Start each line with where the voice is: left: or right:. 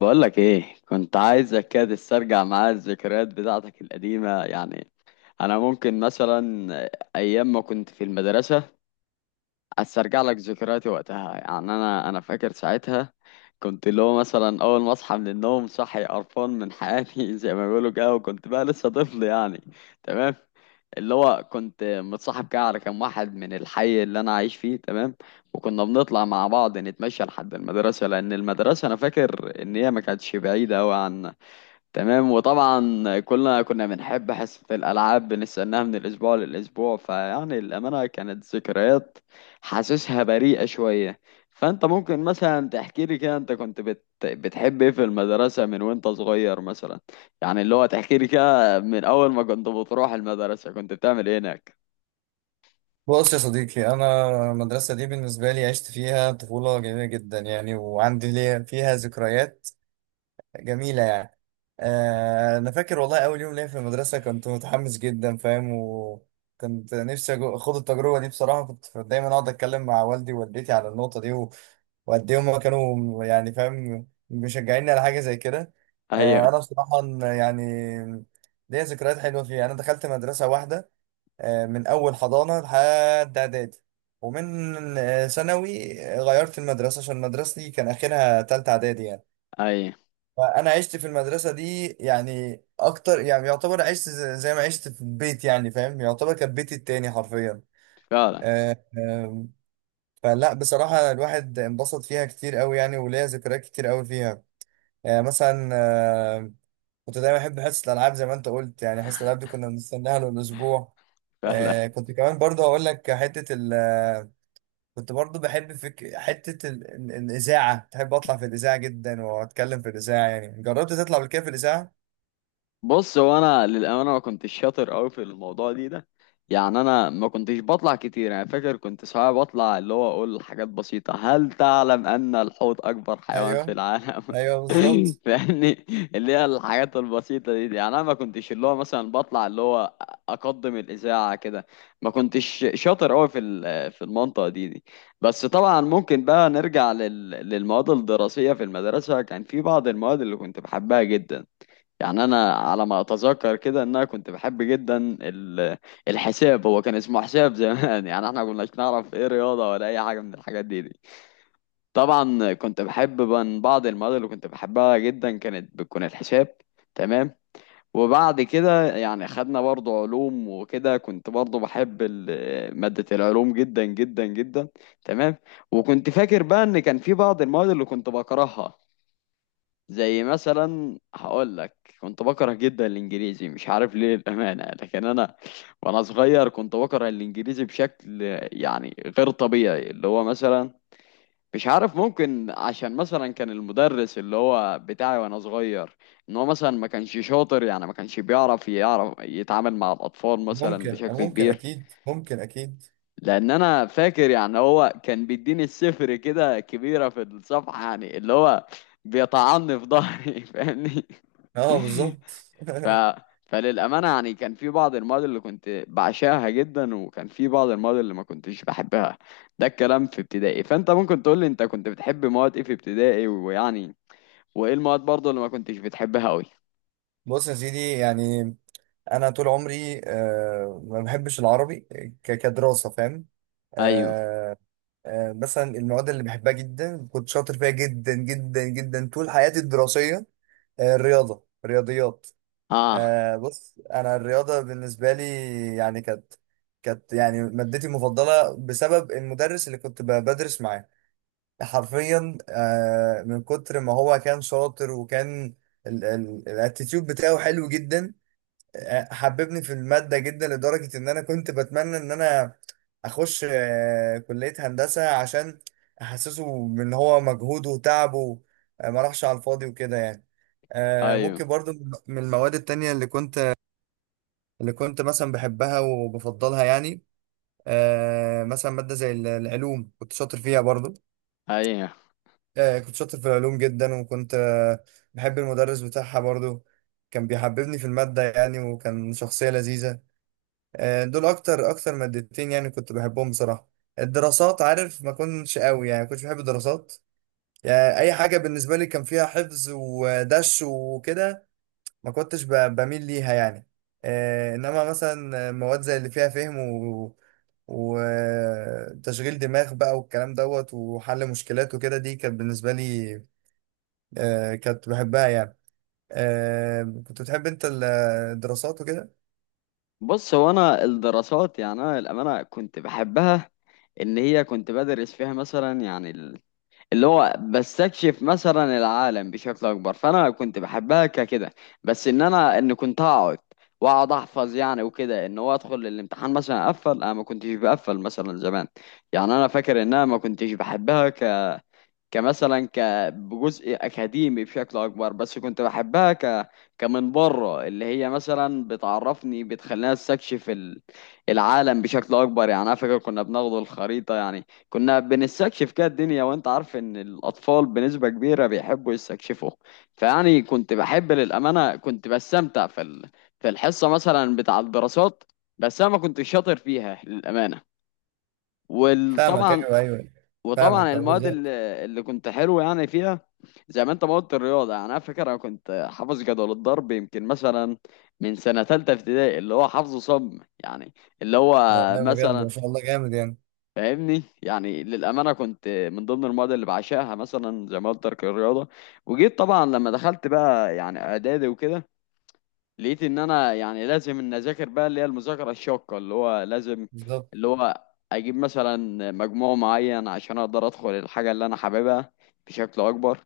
left: بقولك ايه، كنت عايزك كده تسترجع معايا الذكريات بتاعتك القديمة. يعني انا ممكن مثلا ايام ما كنت في المدرسة استرجع لك ذكرياتي وقتها. يعني انا فاكر ساعتها كنت اللي هو مثلا اول ما اصحى من النوم صحي قرفان من حياتي زي ما بيقولوا كده، وكنت بقى لسه طفل يعني. تمام. اللي هو كنت متصاحب كده على كام واحد من الحي اللي انا عايش فيه. تمام. وكنا بنطلع مع بعض نتمشى لحد المدرسه، لان المدرسه انا فاكر ان هي ما كانتش بعيده قوي. تمام. وطبعا كلنا كنا بنحب حصة الألعاب، بنستناها من الأسبوع للأسبوع. فيعني الأمانة كانت ذكريات حاسسها بريئة شوية. فأنت ممكن مثلا تحكي لي كده، أنت كنت بتحب إيه في المدرسة من وأنت صغير مثلا؟ يعني اللي هو تحكي لي كده من أول ما كنت بتروح المدرسة كنت بتعمل إيه هناك؟
right: بص يا صديقي، أنا المدرسة دي بالنسبة لي عشت فيها طفولة جميلة جدا يعني، وعندي ليا فيها ذكريات جميلة يعني. أنا فاكر والله أول يوم ليا في المدرسة كنت متحمس جدا، فاهم؟ وكنت نفسي أخوض التجربة دي بصراحة. كنت دايما أقعد أتكلم مع والدي ووالدتي على النقطة دي، وقد إيه هما كانوا يعني فاهم مشجعيني على حاجة زي كده.
left: أيوه.
right: أنا بصراحة يعني ليا ذكريات حلوة فيها. أنا دخلت مدرسة واحدة من أول حضانة لحد إعدادي، ومن آه، ثانوي غيرت المدرسة عشان مدرستي كان آخرها تالتة إعدادي يعني.
left: أيوه.
right: فأنا عشت في المدرسة دي يعني أكتر، يعني يعتبر عشت زي ما عشت في البيت يعني، فاهم؟ يعتبر كانت بيتي التاني حرفيا.
left: فعلا.
right: آه، آم، فلا بصراحة الواحد انبسط فيها كتير أوي يعني، وليا ذكريات كتير أوي فيها. يعني مثلا، كنت دايما احب حصه الالعاب زي ما انت قلت، يعني حصه الالعاب دي كنا بنستناها له الاسبوع.
left: فعلا.
right: كنت كمان برضه هقول لك حته ال آه، كنت برضه بحب فك... حته ال... ال- الاذاعه، بحب اطلع في الاذاعه جدا واتكلم في الاذاعه. يعني جربت تطلع قبل كده في الاذاعه؟
left: بص هو انا للامانه ما كنتش شاطر قوي في الموضوع دي ده. يعني انا ما كنتش بطلع كتير. انا فاكر كنت ساعات بطلع اللي هو اقول حاجات بسيطه: هل تعلم ان الحوت اكبر حيوان في
right: ايوه،
left: العالم.
right: ايوه بالظبط.
left: فاهمني. اللي هي الحاجات البسيطه دي يعني انا ما كنتش اللي هو مثلا بطلع اللي هو اقدم الاذاعه كده. ما كنتش شاطر قوي في المنطقه دي. بس طبعا ممكن بقى نرجع للمواد الدراسيه في المدرسه. كان في بعض المواد اللي كنت بحبها جدا. يعني انا على ما اتذكر كده ان انا كنت بحب جدا ال- الحساب. هو كان اسمه حساب زمان يعني احنا كناش نعرف ايه رياضه ولا اي حاجه من الحاجات دي. طبعا كنت بحب، من بعض المواد اللي كنت بحبها جدا كانت بتكون الحساب. تمام. وبعد كده يعني خدنا برضو علوم وكده. كنت برضو بحب ماده العلوم جدا جدا جدا. تمام. وكنت فاكر بقى ان كان في بعض المواد اللي كنت بكرهها، زي مثلا هقول لك كنت بكره جدا الانجليزي، مش عارف ليه الامانه. لكن انا وانا صغير كنت بكره الانجليزي بشكل يعني غير طبيعي. اللي هو مثلا مش عارف، ممكن عشان مثلا كان المدرس اللي هو بتاعي وانا صغير، ان هو مثلا ما كانش شاطر، يعني ما كانش يعرف يتعامل مع الاطفال مثلا
right: ممكن،
left: بشكل
right: ممكن
left: كبير.
right: اكيد، ممكن اكيد.
left: لان انا فاكر يعني هو كان بيديني السفر كده كبيره في الصفحه، يعني اللي هو بيطعني في ظهري فاهمني.
right: اه بالظبط.
left: ف... فللأمانة يعني كان في بعض المواد اللي كنت بعشقها جدا، وكان في بعض المواد اللي ما كنتش بحبها. ده الكلام في ابتدائي. فأنت ممكن تقول لي أنت كنت بتحب مواد إيه في ابتدائي، ويعني وإيه المواد برضه اللي ما كنتش بتحبها أوي؟
right: بص يا سيدي، يعني انا طول عمري ما بحبش العربي كدراسه، فاهم؟
left: أيوه.
right: آه، مثلا المواد اللي بحبها جدا كنت شاطر فيها جدا جدا جدا طول حياتي الدراسية. الرياضة، رياضيات.
left: آه.
right: بص أنا الرياضة بالنسبة لي يعني كانت، كانت يعني مادتي المفضلة بسبب المدرس اللي كنت بدرس معاه حرفيا. من كتر ما هو كان شاطر، وكان الاتيتيود بتاعه حلو جدا، حببني في المادة جدا لدرجة إن أنا كنت بتمنى إن أنا أخش كلية هندسة عشان أحسسه إن هو مجهوده وتعبه ما راحش على الفاضي وكده يعني.
left: أيوه.
right: ممكن برضو من المواد التانية اللي كنت مثلا بحبها وبفضلها، يعني مثلا مادة زي العلوم كنت شاطر فيها برضو.
left: أيوه.
right: كنت شاطر في العلوم جدا، وكنت بحب المدرس بتاعها برضو، كان بيحببني في المادة يعني، وكان شخصية لذيذة. دول اكتر اكتر مادتين يعني كنت بحبهم بصراحه. الدراسات عارف ما كنتش قوي، يعني ما كنتش بحب الدراسات. يعني اي حاجه بالنسبه لي كان فيها حفظ ودش وكده ما كنتش بميل ليها يعني. انما مثلا مواد زي اللي فيها فهم وتشغيل دماغ بقى والكلام دوت وحل مشكلات وكده، دي كانت بالنسبه لي كنت بحبها يعني. كنت بتحب انت الدراسات وكده؟
left: بص هو أنا الدراسات، يعني أنا للأمانة كنت بحبها، إن هي كنت بدرس فيها مثلا، يعني اللي هو بستكشف مثلا العالم بشكل اكبر، فانا كنت بحبها ككده. بس ان كنت هقعد واقعد احفظ يعني وكده، ان هو ادخل الامتحان مثلا اقفل، انا ما كنتش بقفل مثلا زمان. يعني انا فاكر ان انا ما كنتش بحبها كمثلا بجزء اكاديمي بشكل اكبر، بس كنت بحبها كمن بره، اللي هي مثلا بتعرفني بتخليني استكشف العالم بشكل اكبر. يعني انا فاكر كنا بناخد الخريطه يعني، كنا بنستكشف كده الدنيا. وانت عارف ان الاطفال بنسبه كبيره بيحبوا يستكشفوا. فيعني كنت بحب للامانه، كنت بستمتع في الحصه مثلا بتاع الدراسات، بس انا ما كنتش شاطر فيها للامانه.
right: فاهمك،
left: وطبعا
right: ايوه ايوه. فاهمك
left: المواد اللي
right: بالظبط.
left: اللي كنت حلو يعني فيها، زي ما انت ما قلت الرياضه. يعني انا فاكر انا كنت حافظ جدول الضرب يمكن مثلا من سنه ثالثه ابتدائي، اللي هو حافظه صم يعني، اللي هو
right: ده والله بجد
left: مثلا
right: ما شاء الله جامد يعني.
left: فاهمني. يعني للامانه كنت من ضمن المواد اللي بعشقها مثلا زي ما قلت لك الرياضه. وجيت طبعا لما دخلت بقى يعني اعدادي وكده، لقيت ان انا يعني لازم ان اذاكر بقى اللي هي المذاكره الشاقه، اللي هو لازم
right: بالظبط،
left: اللي هو اجيب مثلا مجموع معين عشان اقدر ادخل الحاجه اللي انا حاببها بشكل اكبر.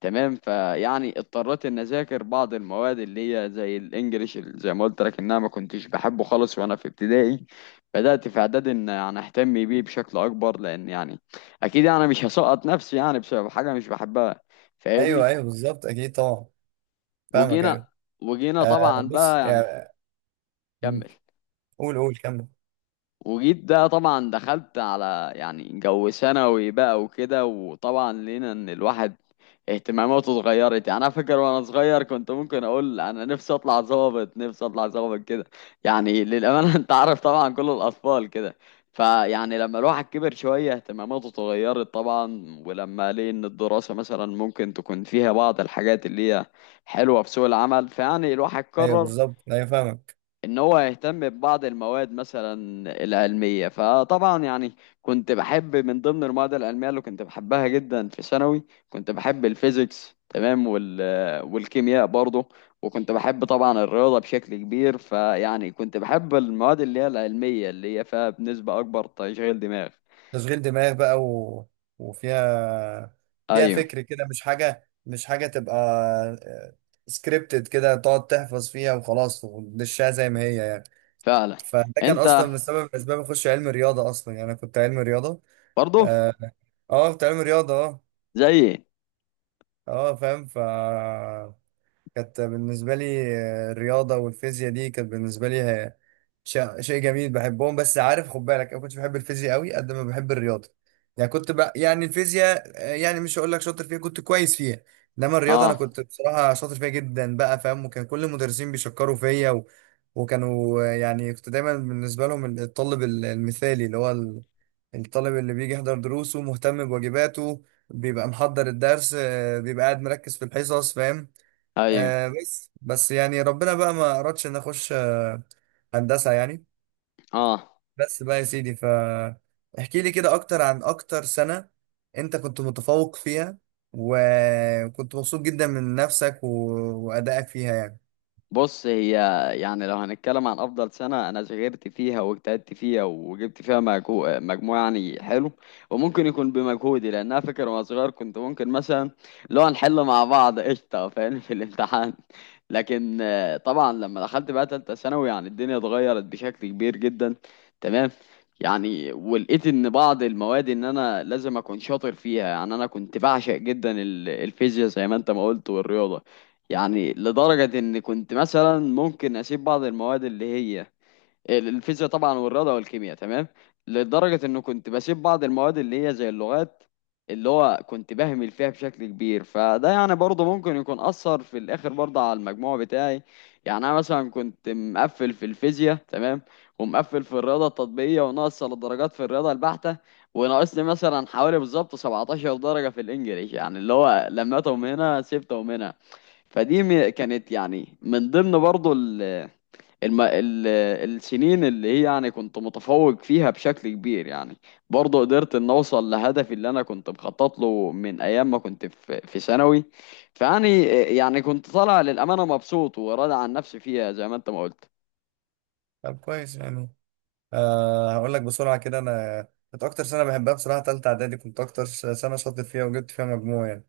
left: تمام. فيعني اضطريت ان اذاكر بعض المواد اللي هي زي الانجليش، اللي زي ما قلت لك ان انا ما كنتش بحبه خالص وانا في ابتدائي. بدات في اعدادي ان يعني اهتم بيه بشكل اكبر، لان يعني اكيد انا مش هسقط نفسي يعني بسبب حاجه مش بحبها. فاهمني.
right: ايوه ايوه بالظبط، اكيد طبعا. فاهمك
left: وجينا
right: ايوه.
left: وجينا
right: آه
left: طبعا
right: بص
left: بقى يعني.
right: يعني.
left: كمل.
right: قول قول كمل.
left: وجيت ده طبعا دخلت على يعني جو ثانوي بقى وكده. وطبعا لقينا ان الواحد اهتماماته اتغيرت. يعني انا فاكر وانا صغير كنت ممكن اقول انا نفسي اطلع ظابط، نفسي اطلع ظابط كده، يعني للامانه انت عارف طبعا كل الاطفال كده. فيعني لما الواحد كبر شويه اهتماماته اتغيرت طبعا، ولما لقي ان الدراسه مثلا ممكن تكون فيها بعض الحاجات اللي هي حلوه في سوق العمل، فيعني الواحد
right: ايوه
left: قرر
right: بالظبط، ايوه فاهمك.
left: ان هو يهتم ببعض المواد مثلا العلميه. فطبعا يعني كنت بحب من ضمن المواد العلميه اللي كنت بحبها جدا في ثانوي، كنت بحب الفيزيكس. تمام. والكيمياء برضه. وكنت بحب طبعا الرياضه بشكل كبير. فيعني كنت بحب المواد اللي هي العلميه اللي هي فيها بنسبه اكبر تشغيل دماغ.
right: تشغيل دماغ بقى وفيها، فيها
left: ايوه.
right: فكر كده، مش حاجه، مش حاجه تبقى سكريبتد كده تقعد تحفظ فيها وخلاص وتدشها زي ما هي يعني.
left: فعلا.
right: فده كان
left: انت
right: اصلا من سبب، من اسباب اخش علم رياضه اصلا. يعني انا كنت علم رياضه،
left: برضه
right: اه. كنت علم رياضه، اه.
left: زيي.
right: اه فاهم. كانت بالنسبة لي الرياضة والفيزياء دي كانت بالنسبة لي شيء جميل بحبهم. بس عارف خد بالك أنا كنتش بحب الفيزياء قوي قد ما بحب الرياضة. يعني كنت بقى يعني الفيزياء يعني مش هقول لك شاطر فيها، كنت كويس فيها. إنما الرياضة أنا
left: اه.
right: كنت بصراحة شاطر فيها جدا بقى، فاهم؟ وكان كل المدرسين بيشكروا فيا وكانوا يعني كنت دايما بالنسبة لهم الطالب المثالي، اللي هو الطالب اللي بيجي يحضر دروسه، مهتم بواجباته، بيبقى محضر الدرس، بيبقى قاعد مركز في الحصص، فاهم؟
left: ايوه.
right: آه بس يعني ربنا بقى ما أردش إن أخش آه هندسة يعني.
left: اه.
right: بس بقى يا سيدي، فاحكي لي كده أكتر عن أكتر سنة أنت كنت متفوق فيها وكنت مبسوط جدا من نفسك وأدائك فيها يعني.
left: بص هي يعني لو هنتكلم عن افضل سنه انا ذاكرت فيها واجتهدت فيها وجبت فيها مجموع يعني حلو، وممكن يكون بمجهودي. لان انا فاكر وانا صغير كنت ممكن مثلا لو هنحل مع بعض قشطه فاهم في الامتحان. لكن طبعا لما دخلت بقى تالتة ثانوي يعني الدنيا اتغيرت بشكل كبير جدا. تمام. يعني ولقيت ان بعض المواد ان انا لازم اكون شاطر فيها. يعني انا كنت بعشق جدا الفيزياء زي ما انت ما قلت والرياضه، يعني لدرجة إن كنت مثلا ممكن أسيب بعض المواد اللي هي الفيزياء طبعا والرياضه والكيمياء. تمام. لدرجه انه كنت بسيب بعض المواد اللي هي زي اللغات، اللي هو كنت بهمل فيها بشكل كبير. فده يعني برضه ممكن يكون اثر في الاخر برضه على المجموع بتاعي. يعني انا مثلا كنت مقفل في الفيزياء. تمام. ومقفل في الرياضه التطبيقيه، وناقص الدرجات في الرياضه البحته، وناقصني مثلا حوالي بالظبط 17 درجه في الانجليش، يعني اللي هو لميتهم هنا سبتهم هنا. فدي كانت يعني من ضمن برضه الم... ال... السنين اللي هي يعني كنت متفوق فيها بشكل كبير. يعني برضه قدرت ان اوصل لهدفي اللي انا كنت مخطط له من ايام ما كنت في ثانوي. فيعني كنت طالع للامانه مبسوط وراضي عن نفسي فيها زي ما انت ما قلت.
right: طب كويس يعني. آه هقول لك بسرعة كده. أنا كنت أكتر سنة بحبها بصراحة تالتة إعدادي، كنت أكتر سنة شاطر فيها وجبت فيها مجموع يعني.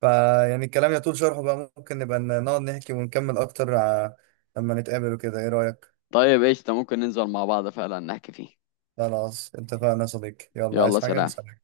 right: فيعني الكلام يطول شرحه بقى، ممكن نبقى نقعد نحكي ونكمل أكتر لما نتقابل وكده، إيه رأيك؟
left: طيب ايش ممكن ننزل مع بعض فعلا نحكي فيه.
right: خلاص اتفقنا يا صديقي، يلا
left: يلا
right: عايز حاجة؟
left: سلام.
right: سلام.